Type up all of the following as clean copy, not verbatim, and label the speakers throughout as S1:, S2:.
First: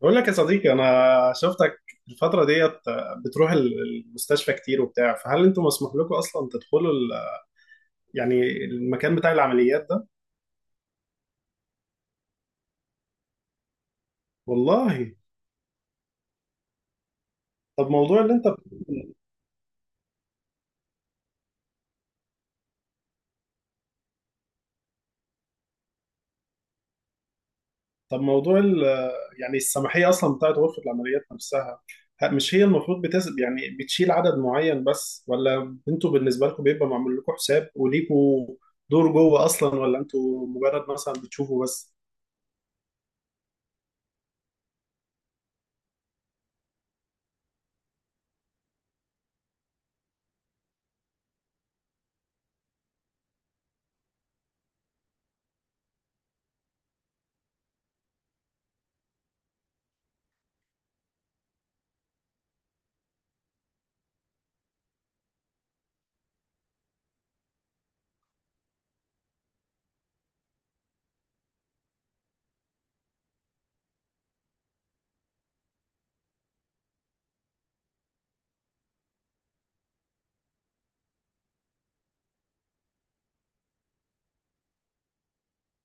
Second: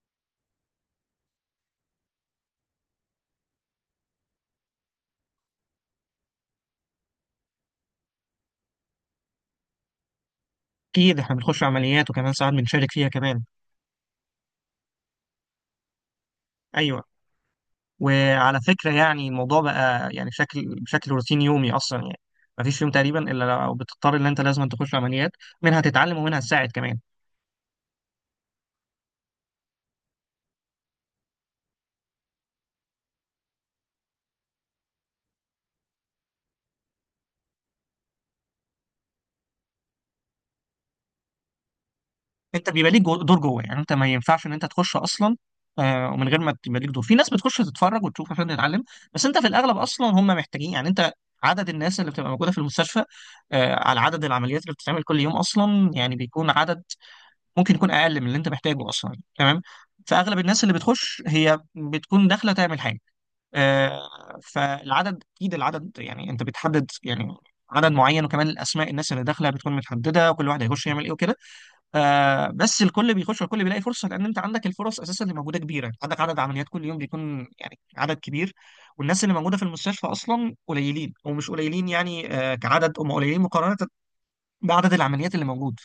S1: بقول لك يا صديقي، انا شفتك الفتره ديت بتروح المستشفى كتير وبتاع. فهل انتم مسموح لكم اصلا تدخلوا يعني المكان بتاع العمليات ده؟
S2: اكيد احنا بنخش عمليات وكمان ساعات بنشارك فيها كمان.
S1: والله.
S2: ايوه.
S1: طب موضوع اللي انت.
S2: وعلى فكره يعني الموضوع بقى يعني بشكل روتين يومي اصلا يعني مفيش يوم تقريبا الا لو بتضطر ان انت لازم تخش عمليات، منها تتعلم ومنها تساعد كمان.
S1: طب موضوع يعني السماحيه اصلا بتاعت غرفه العمليات نفسها، مش هي المفروض بتسب يعني بتشيل عدد معين بس، ولا انتوا بالنسبه لكم بيبقى معمول لكم حساب وليكوا دور جوه اصلا، ولا انتوا مجرد مثلا بتشوفوا بس؟
S2: انت بيبقى ليك دور جوه، يعني انت ما ينفعش ان انت تخش اصلا. ومن غير ما تبقى ليك دور في ناس بتخش تتفرج وتشوف عشان تتعلم، بس انت في الاغلب اصلا هم محتاجين يعني انت، عدد الناس اللي بتبقى موجوده في المستشفى على عدد العمليات اللي بتتعمل كل يوم اصلا يعني بيكون عدد ممكن يكون اقل من اللي انت محتاجه اصلا، تمام. فاغلب الناس اللي بتخش هي بتكون داخله تعمل حاجه. فالعدد اكيد العدد يعني انت بتحدد يعني عدد معين، وكمان الاسماء، الناس اللي داخله بتكون متحدده وكل واحد هيخش يعمل ايه وكده. بس الكل بيخش والكل بيلاقي فرصه، لان انت عندك الفرص اساسا اللي موجوده كبيره، عندك عدد عمليات كل يوم بيكون يعني عدد كبير، والناس اللي موجوده في المستشفى اصلا قليلين، ومش قليلين يعني، كعدد هم قليلين مقارنه بعدد العمليات اللي موجود.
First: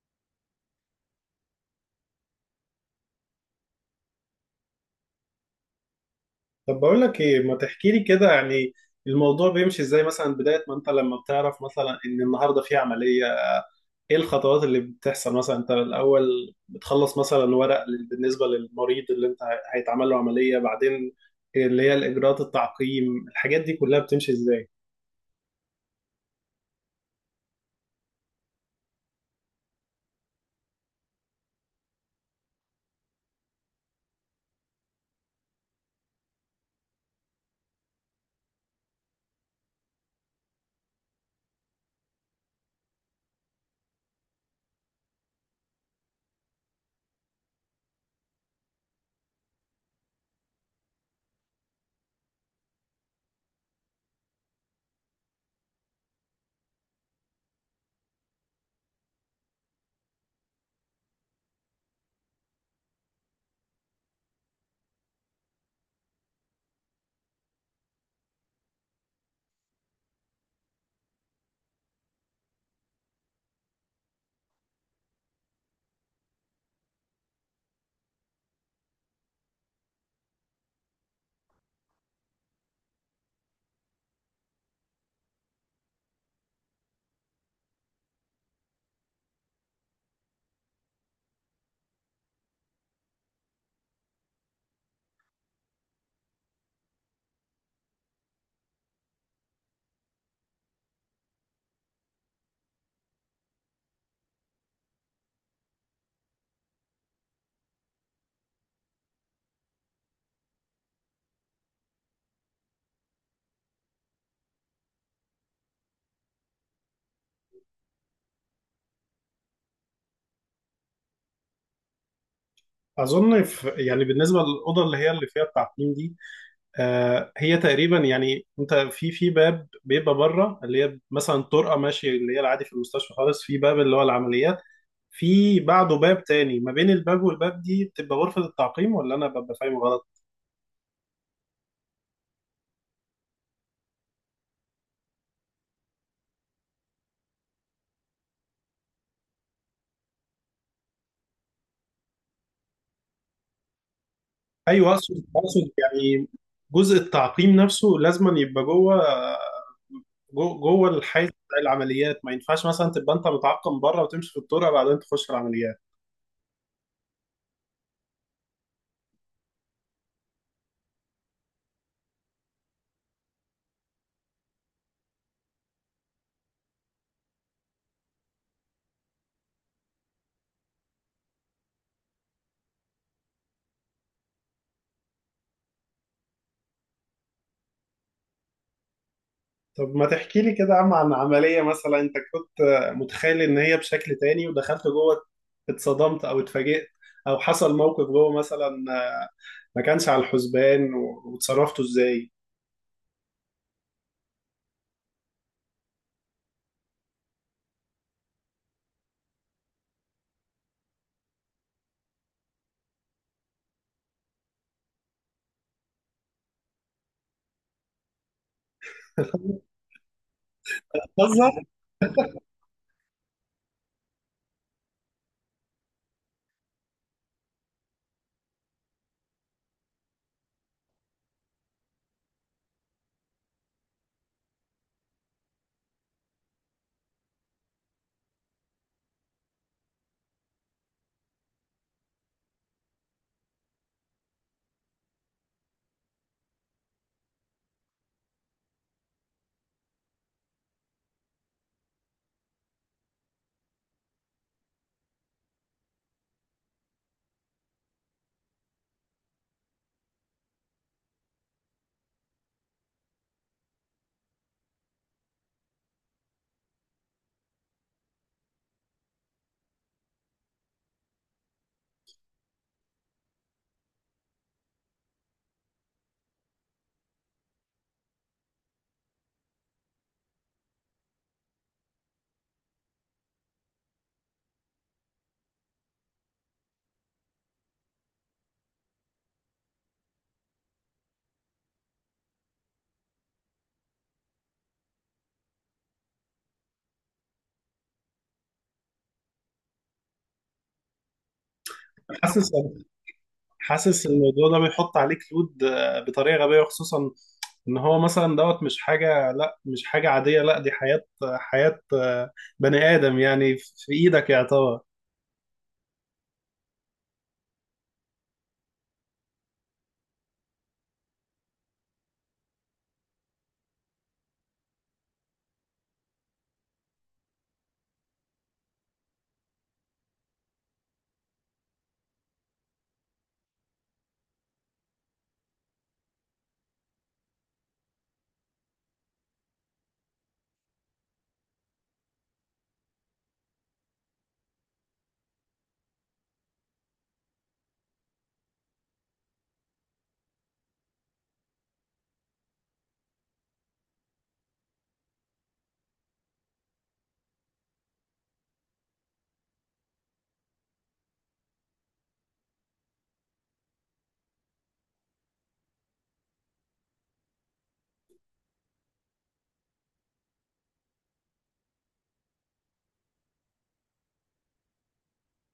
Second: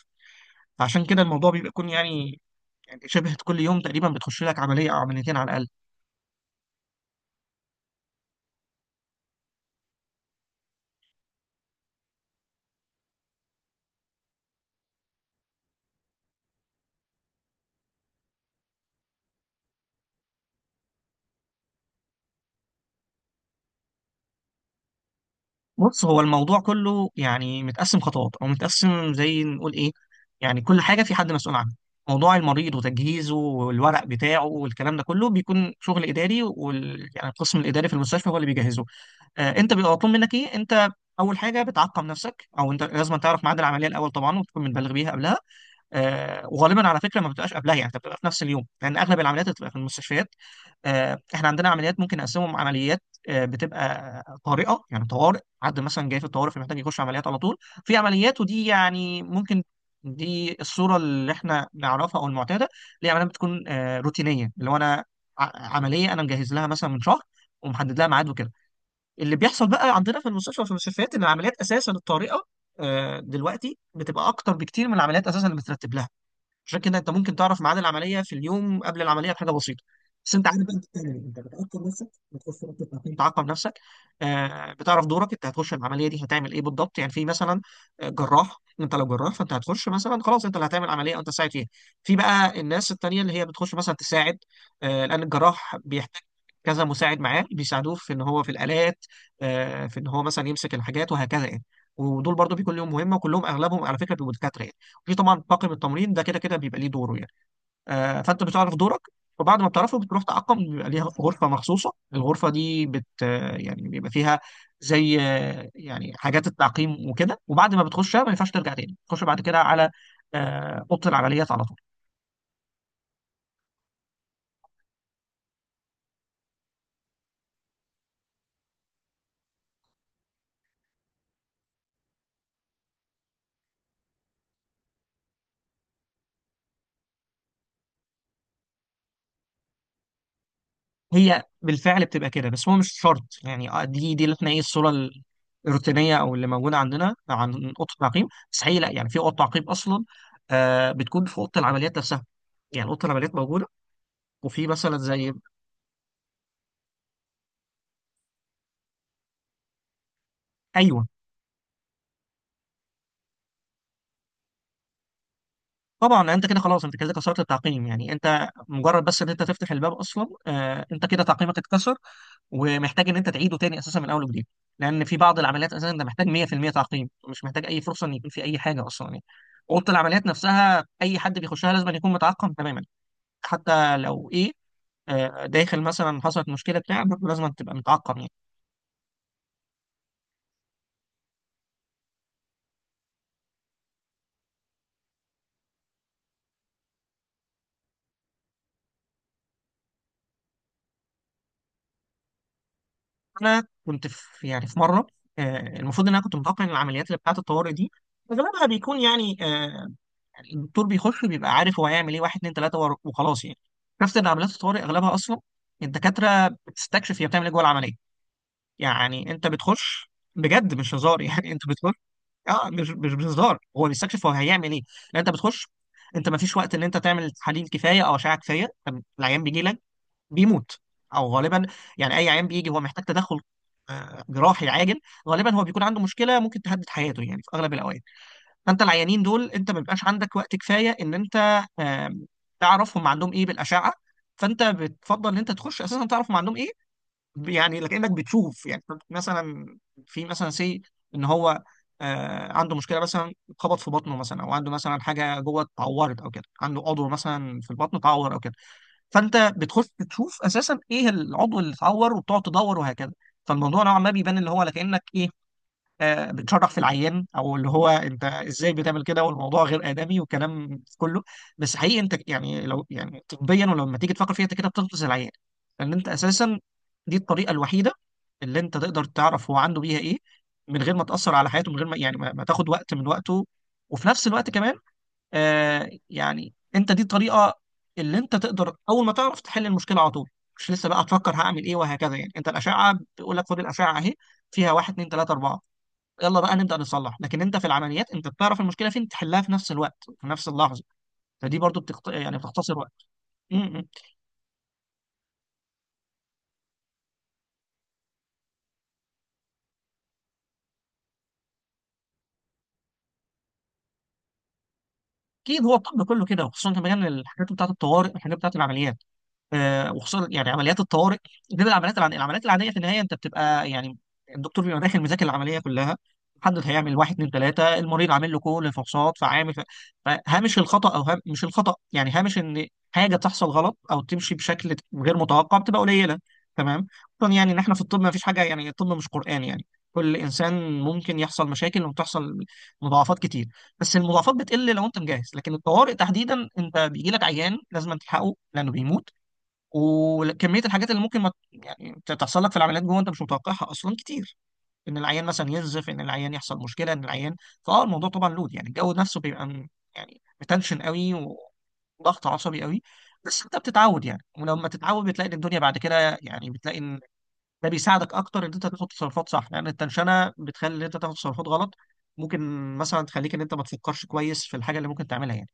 S2: عشان كده الموضوع بيبقى يكون يعني شبه كل يوم تقريبا بتخش لك عمليه او عمليتين على الاقل.
S1: طب بقول لك ايه، ما تحكي لي كده يعني الموضوع بيمشي ازاي؟ مثلا بداية ما انت لما بتعرف مثلا ان النهارده في عملية، ايه الخطوات اللي بتحصل؟ مثلا انت الاول بتخلص مثلا ورق بالنسبة للمريض اللي هيتعمل له عملية، بعدين اللي هي الاجراءات، التعقيم، الحاجات دي كلها بتمشي ازاي؟
S2: بص هو الموضوع كله يعني متقسم خطوات، او متقسم زي نقول ايه، يعني كل حاجه في حد مسؤول عنها. موضوع المريض وتجهيزه والورق بتاعه والكلام ده كله بيكون شغل اداري، يعني القسم الاداري في المستشفى هو اللي بيجهزه. انت بيبقى مطلوب منك ايه، انت اول حاجه بتعقم نفسك، او انت لازم تعرف ميعاد العمليه الاول طبعا وتكون متبلغ بيها قبلها. وغالبا على فكره ما بتبقاش قبلها، يعني انت بتبقى في نفس اليوم، لان اغلب العمليات بتبقى في المستشفيات. احنا عندنا عمليات ممكن نقسمهم عمليات بتبقى طارئه، يعني طوارئ، حد مثلا جاي في الطوارئ فمحتاج يخش عمليات على طول. في عمليات ودي يعني ممكن، دي الصوره اللي احنا نعرفها او المعتاده، اللي هي عمليات بتكون روتينيه، اللي هو انا عمليه انا مجهز لها مثلا من شهر ومحدد لها ميعاد وكده. اللي بيحصل بقى عندنا في المستشفى وفي المستشفيات ان العمليات اساسا الطارئه دلوقتي بتبقى اكتر بكتير من العمليات اساسا اللي مترتب لها. عشان كده انت ممكن تعرف ميعاد العمليه في اليوم قبل العمليه بحاجه بسيطه. بس انت عارف بقى انت بتعمل ايه، انت بتعقم نفسك، بتخش رابطه تعقيم تعقم نفسك. بتعرف دورك، انت هتخش العمليه دي هتعمل ايه بالضبط، يعني في مثلا جراح، انت لو جراح فانت هتخش مثلا خلاص انت اللي هتعمل عمليه، او انت تساعد فيها. في بقى الناس التانيه اللي هي بتخش مثلا تساعد، لان الجراح بيحتاج كذا مساعد معاه، بيساعدوه في ان هو في الالات، في ان هو مثلا يمسك الحاجات وهكذا يعني. ودول برضو بيكون ليهم مهمه، وكلهم اغلبهم على فكره بيبقوا دكاتره يعني. في طبعا طاقم التمرين ده كده كده بيبقى ليه دوره يعني. فانت بتعرف دورك، وبعد ما بتعرفه بتروح تعقم، بيبقى ليها غرفه مخصوصه، الغرفه دي بت آه، يعني بيبقى فيها زي يعني حاجات التعقيم وكده. وبعد ما بتخشها ما ينفعش ترجع تاني تخش بعد كده على اوضه العمليات على طول.
S1: اظن في يعني بالنسبة للأوضة اللي هي اللي فيها التعقيم دي، آه، هي تقريبا يعني انت في باب بيبقى بره اللي هي مثلا طرقة ماشية اللي هي العادي في المستشفى خالص، في باب اللي هو العمليات، في بعده باب تاني، ما بين الباب والباب دي بتبقى غرفة التعقيم، ولا أنا ببقى فاهم غلط؟
S2: هي بالفعل بتبقى كده، بس هو مش شرط يعني، دي اللي احنا ايه الصوره الروتينيه او اللي موجوده عندنا عن اوضه التعقيم، بس هي لا، يعني في اوضه تعقيم اصلا بتكون في اوضه العمليات نفسها، يعني اوضه العمليات موجوده وفي
S1: أيوه،
S2: مثلا
S1: أقصد
S2: زي.
S1: أقصد يعني جزء التعقيم نفسه لازما يبقى جوه، جوه
S2: ايوه
S1: الحيز بتاع العمليات، ما ينفعش مثلا تبقى أنت متعقم بره وتمشي في الطرق بعدين تخش العمليات.
S2: طبعا، انت كده خلاص انت كده كسرت التعقيم، يعني انت مجرد بس ان انت تفتح الباب اصلا انت كده تعقيمك اتكسر، ومحتاج ان انت تعيده تاني اساسا من اول وجديد. لان في بعض العمليات اساسا انت محتاج 100% تعقيم، مش محتاج اي فرصه ان يكون في اي حاجه اصلا يعني. اوضه العمليات نفسها اي حد بيخشها لازم أن يكون متعقم تماما، حتى لو ايه داخل مثلا حصلت مشكله بتاع برضه لازم تبقى متعقم.
S1: طب ما تحكي لي كده يا عم عن عملية مثلا أنت كنت متخيل إن هي بشكل تاني، ودخلت جوه اتصدمت أو اتفاجئت، أو حصل موقف جوه مثلا ما كانش على الحسبان، واتصرفتوا إزاي؟
S2: انا كنت في يعني في مره، المفروض ان انا كنت متوقع ان العمليات اللي بتاعه الطوارئ دي اغلبها بيكون يعني الدكتور بيخش بيبقى عارف هو هيعمل ايه، واحد اتنين تلاته وخلاص يعني. عرفت ان عمليات الطوارئ اغلبها اصلا الدكاتره بتستكشف هي بتعمل ايه جوه العمليه، يعني انت بتخش بجد مش هزار
S1: بتهزر؟
S2: يعني انت بتخش. اه مش بهزار، هو بيستكشف هو هيعمل ايه، لان انت بتخش، انت ما فيش وقت ان انت تعمل تحاليل كفايه او اشعه كفايه، العيان بيجي لك بيموت او غالبا، يعني اي عيان بيجي هو محتاج تدخل جراحي عاجل، غالبا هو بيكون عنده مشكله ممكن تهدد حياته يعني في اغلب الاوقات. فانت العيانين دول انت ما بيبقاش عندك وقت كفايه ان انت آم، تعرف هم عندهم ايه بالاشعه، فانت بتفضل ان انت تخش اساسا تعرف هم عندهم ايه، يعني لكنك بتشوف يعني مثلا، في مثلا سي ان هو عنده مشكله مثلا، خبط في بطنه مثلا، او عنده مثلا حاجه جوه اتعورت او كده، عنده عضو مثلا في البطن اتعور او كده، فانت بتخش تشوف اساسا ايه العضو اللي اتعور، وبتقعد تدور وهكذا. فالموضوع نوعا ما بيبان اللي هو كانك ايه بتشرح في العيان، او اللي هو انت ازاي بتعمل كده والموضوع غير ادمي وكلام كله. بس حقيقي انت يعني لو يعني طبيا ولما تيجي تفكر فيها انت كده بتغطس العيان، لان انت اساسا دي الطريقه الوحيده اللي انت تقدر تعرف هو عنده بيها ايه من غير ما تاثر على حياته، من غير ما يعني ما تاخد وقت من وقته، وفي نفس الوقت كمان يعني انت دي الطريقه اللي انت تقدر اول ما تعرف تحل المشكله على طول، مش لسه بقى تفكر هعمل ايه وهكذا يعني. انت الاشعه بيقول لك خد الاشعه اهي، فيها واحد اتنين تلاته اربعه، يلا بقى نبدا نصلح. لكن انت في العمليات انت بتعرف المشكله فين، تحلها في نفس الوقت في نفس اللحظه، فدي برضو يعني
S1: حاسس،
S2: بتختصر وقت. م- م.
S1: حاسس الموضوع ده بيحط عليك لود آه، بطريقه غبيه، خصوصا ان هو مثلا دوت، مش حاجه، لا مش حاجه عاديه، لا دي حياه، حياه آه، بني ادم يعني في ايدك يعتبر.
S2: اكيد هو الطب كله كده، وخصوصا كمان الحاجات بتاعت الطوارئ، الحاجات بتاعت العمليات، وخصوصا يعني عمليات الطوارئ، غير العمليات العاديه. العمليات العاديه في النهايه انت بتبقى يعني الدكتور بيبقى داخل مذاكر العمليه كلها، محدد هيعمل واحد اتنين تلاته، المريض عامل له كل الفحوصات فعامل فهامش الخطا، او مش الخطا يعني هامش ان حاجه تحصل غلط او تمشي بشكل غير متوقع بتبقى قليله. تمام، خصوصا يعني ان احنا في الطب ما فيش حاجه يعني، الطب مش قران يعني، كل انسان ممكن يحصل مشاكل وتحصل مضاعفات كتير، بس المضاعفات بتقل لو انت مجهز. لكن الطوارئ تحديدا انت بيجي لك عيان لازم تلحقه لانه بيموت، وكميه الحاجات اللي ممكن ما يعني تحصل لك في العمليات جوه انت مش متوقعها اصلا كتير، ان العيان مثلا ينزف، ان العيان يحصل مشكله، ان العيان، فاه الموضوع طبعا لود، يعني الجو نفسه بيبقى يعني متنشن قوي وضغط عصبي قوي. بس انت بتتعود يعني، ولما تتعود بتلاقي ان الدنيا بعد كده، يعني بتلاقي ان ده بيساعدك اكتر ان انت تاخد تصرفات صح، لان التنشنه بتخلي ان انت تاخد تصرفات غلط، ممكن مثلا تخليك ان انت ما تفكرش كويس في الحاجه اللي ممكن تعملها يعني.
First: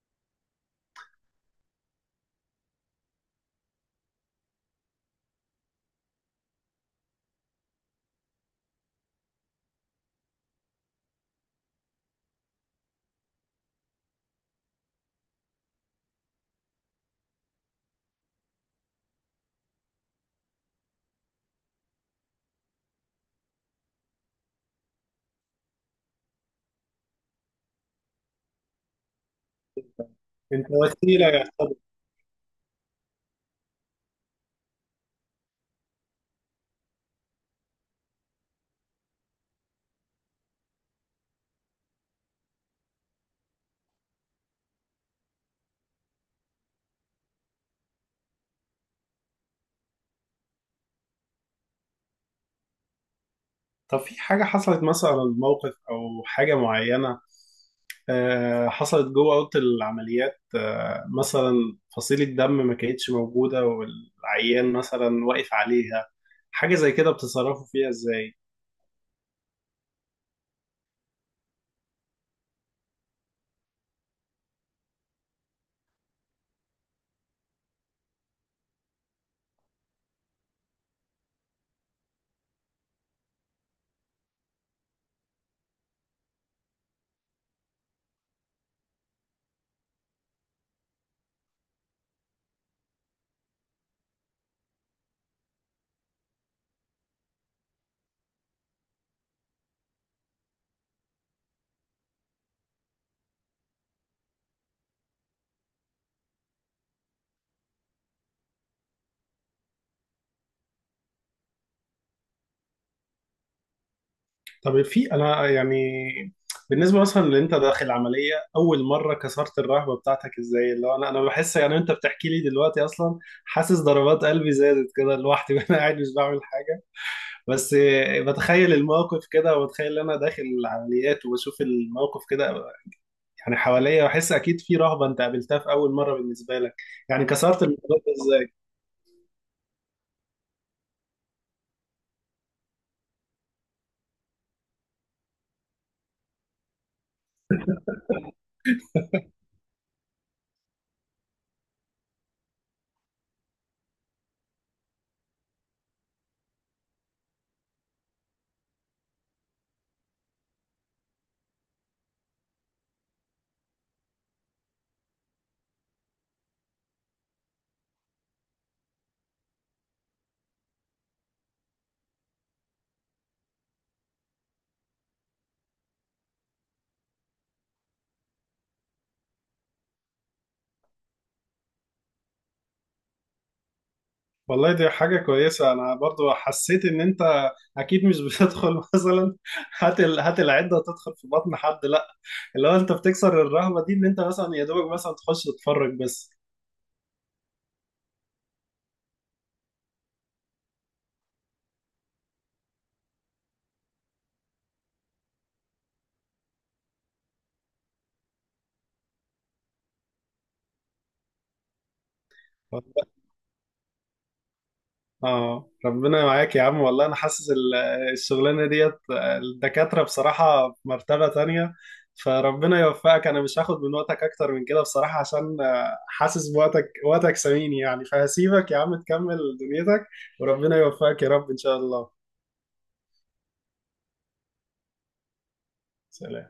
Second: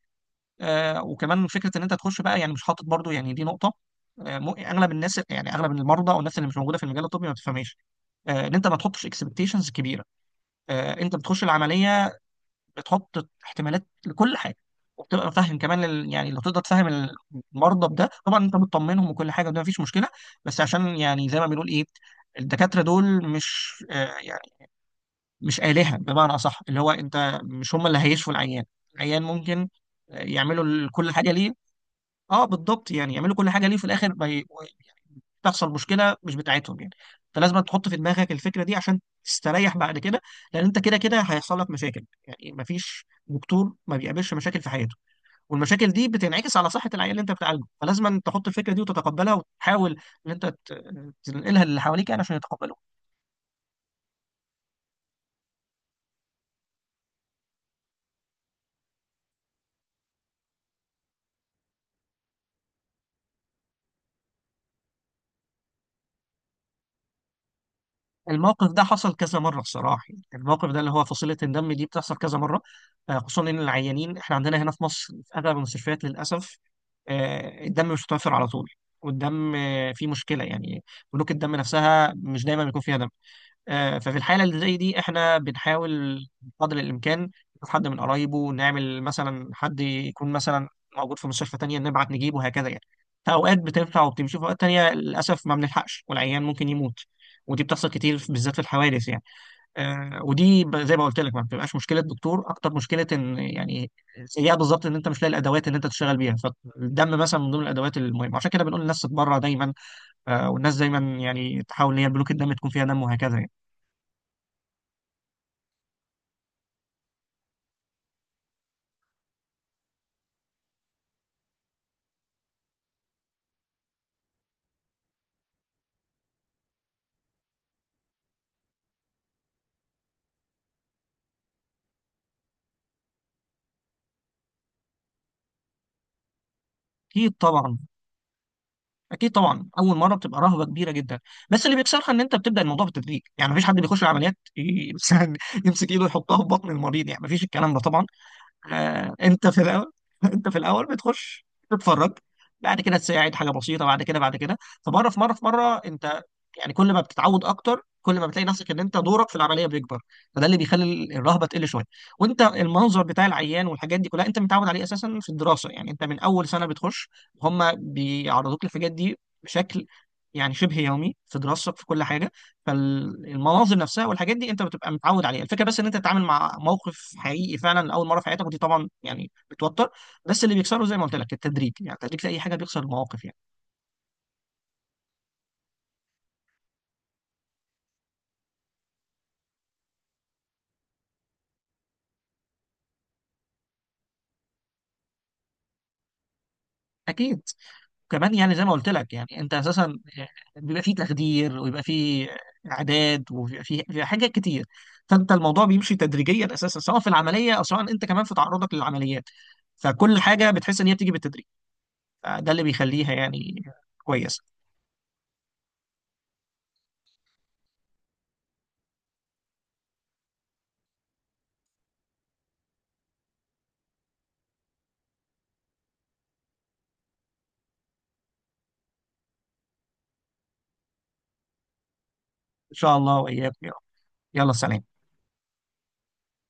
S2: وكمان فكره ان انت تخش بقى يعني مش حاطط برضو، يعني دي نقطه اغلب الناس، يعني اغلب المرضى او الناس اللي مش موجوده في المجال الطبي ما بتفهمش ان انت ما تحطش اكسبكتيشنز كبيره. انت بتخش العمليه بتحط احتمالات لكل حاجه، وبتبقى فاهم كمان يعني لو تقدر تفهم المرضى بده طبعا انت بتطمنهم وكل حاجه وده مفيش مشكله. بس عشان يعني زي ما بنقول ايه، الدكاتره دول مش يعني مش آلهة بمعنى اصح، اللي هو انت مش، هم اللي هيشفوا العيان، العيان ممكن يعملوا
S1: انت
S2: كل
S1: وسيله
S2: حاجه ليه.
S1: يعتبر.
S2: اه بالضبط، يعني يعملوا كل حاجه ليه في الاخر ما تحصل مشكله مش بتاعتهم يعني. فلازم تحط في دماغك الفكره دي عشان تستريح بعد كده، لان انت كده كده هيحصل لك مشاكل يعني، ما فيش دكتور ما بيقابلش مشاكل في حياته، والمشاكل دي بتنعكس على صحه العيان اللي انت بتعالجه، فلازم تحط الفكره دي وتتقبلها وتحاول ان انت تنقلها للي حواليك يعني عشان يتقبلوا.
S1: طب في حاجه حصلت مثلا، موقف او حاجه معينه آه، حصلت جوه اوضه العمليات، آه، مثلا فصيله دم ما كانتش موجوده والعيان مثلا واقف عليها، حاجه زي كده بتتصرفوا فيها ازاي؟
S2: الموقف ده حصل كذا مره بصراحه، يعني الموقف ده اللي هو فصيله الدم دي بتحصل كذا مره، خصوصا ان العيانين احنا عندنا هنا في مصر في اغلب المستشفيات للاسف الدم مش متوفر على طول. والدم فيه مشكله يعني، بنوك الدم نفسها مش دايما بيكون فيها دم. ففي الحالة اللي زي دي احنا بنحاول قدر الإمكان نشوف حد من قرايبه، نعمل مثلا حد يكون مثلا موجود في مستشفى تانية نبعت نجيبه وهكذا يعني. فأوقات بتنفع وبتمشي، في أوقات تانية للأسف ما بنلحقش والعيان ممكن يموت، ودي بتحصل كتير بالذات في الحوادث يعني. ودي زي ما قلت لك ما بتبقاش مشكلة دكتور أكتر مشكلة إن يعني سيئة بالظبط، إن أنت مش لاقي الأدوات اللي أنت تشتغل بيها، فالدم مثلا من ضمن الأدوات المهمة، عشان كده بنقول للناس تتبرع دايما، والناس دايما يعني تحاول إن هي البنوك الدم تكون فيها دم وهكذا يعني.
S1: طب في انا يعني بالنسبه مثلا اللي انت داخل عمليه اول مره، كسرت الرهبه بتاعتك ازاي؟ اللي هو انا بحس يعني انت بتحكي لي دلوقتي اصلا، حاسس ضربات قلبي زادت كده لوحدي وانا قاعد مش بعمل حاجه، بس بتخيل الموقف كده، وبتخيل ان انا داخل العمليات وبشوف الموقف كده يعني حواليا، بحس اكيد في رهبه انت قابلتها في اول مره بالنسبه لك، يعني
S2: اكيد
S1: كسرت
S2: طبعا.
S1: الموضوع ده ازاي؟
S2: اكيد طبعا اول مره بتبقى رهبه كبيره جدا، بس اللي بيكسرها ان انت بتبدا الموضوع بالتدريج، يعني مفيش حد بيخش العمليات مثلا يمسك ايده يحطها في بطن المريض، يعني مفيش الكلام ده طبعا. انت في الاول انت في الاول بتخش تتفرج، بعد كده تساعد حاجه بسيطه، بعد كده بعد كده، فمره في مره في مره انت يعني كل ما بتتعود اكتر كل ما بتلاقي نفسك ان انت دورك في العمليه بيكبر، فده اللي بيخلي الرهبه تقل شويه. وانت المنظر بتاع العيان والحاجات دي كلها انت متعود عليه اساسا في الدراسه، يعني انت من اول سنه بتخش هم بيعرضوك للحاجات دي بشكل يعني شبه يومي في دراستك في كل حاجه، فالمناظر نفسها والحاجات دي انت بتبقى متعود عليها. الفكره بس ان انت تتعامل مع موقف حقيقي فعلا لاول مره في حياتك، ودي طبعا يعني بتوتر، بس اللي بيكسره زي ما قلت لك التدريج، يعني التدريج في اي حاجه بيكسر المواقف يعني.
S1: والله دي حاجة كويسة، أنا برضو حسيت إن أنت أكيد مش بتدخل مثلا هات هات العدة وتدخل في بطن حد، لأ، اللي هو أنت بتكسر الرهبة دي إن أنت مثلا يا دوبك مثلا تخش تتفرج بس.
S2: اكيد، كمان يعني زي ما قلت لك يعني انت اساسا بيبقى فيه تخدير، ويبقى فيه اعداد، وبيبقى فيه حاجات كتير. فانت الموضوع بيمشي تدريجيا اساسا، سواء في العمليه او سواء انت كمان في تعرضك للعمليات، فكل حاجه بتحس ان هي بتيجي بالتدريج، فده اللي بيخليها يعني كويسه.
S1: آه ربنا معاك يا عم، والله أنا حاسس الشغلانة ديت الدكاترة بصراحة في مرتبة تانية، فربنا يوفقك. أنا مش هاخد من وقتك أكتر من كده بصراحة، عشان آه، حاسس بوقتك، وقتك ثمين يعني، فهسيبك يا عم تكمل دنيتك، وربنا يوفقك يا رب إن شاء الله.
S2: ان شاء الله واياك يا رب. يلا سلام.
S1: سلام.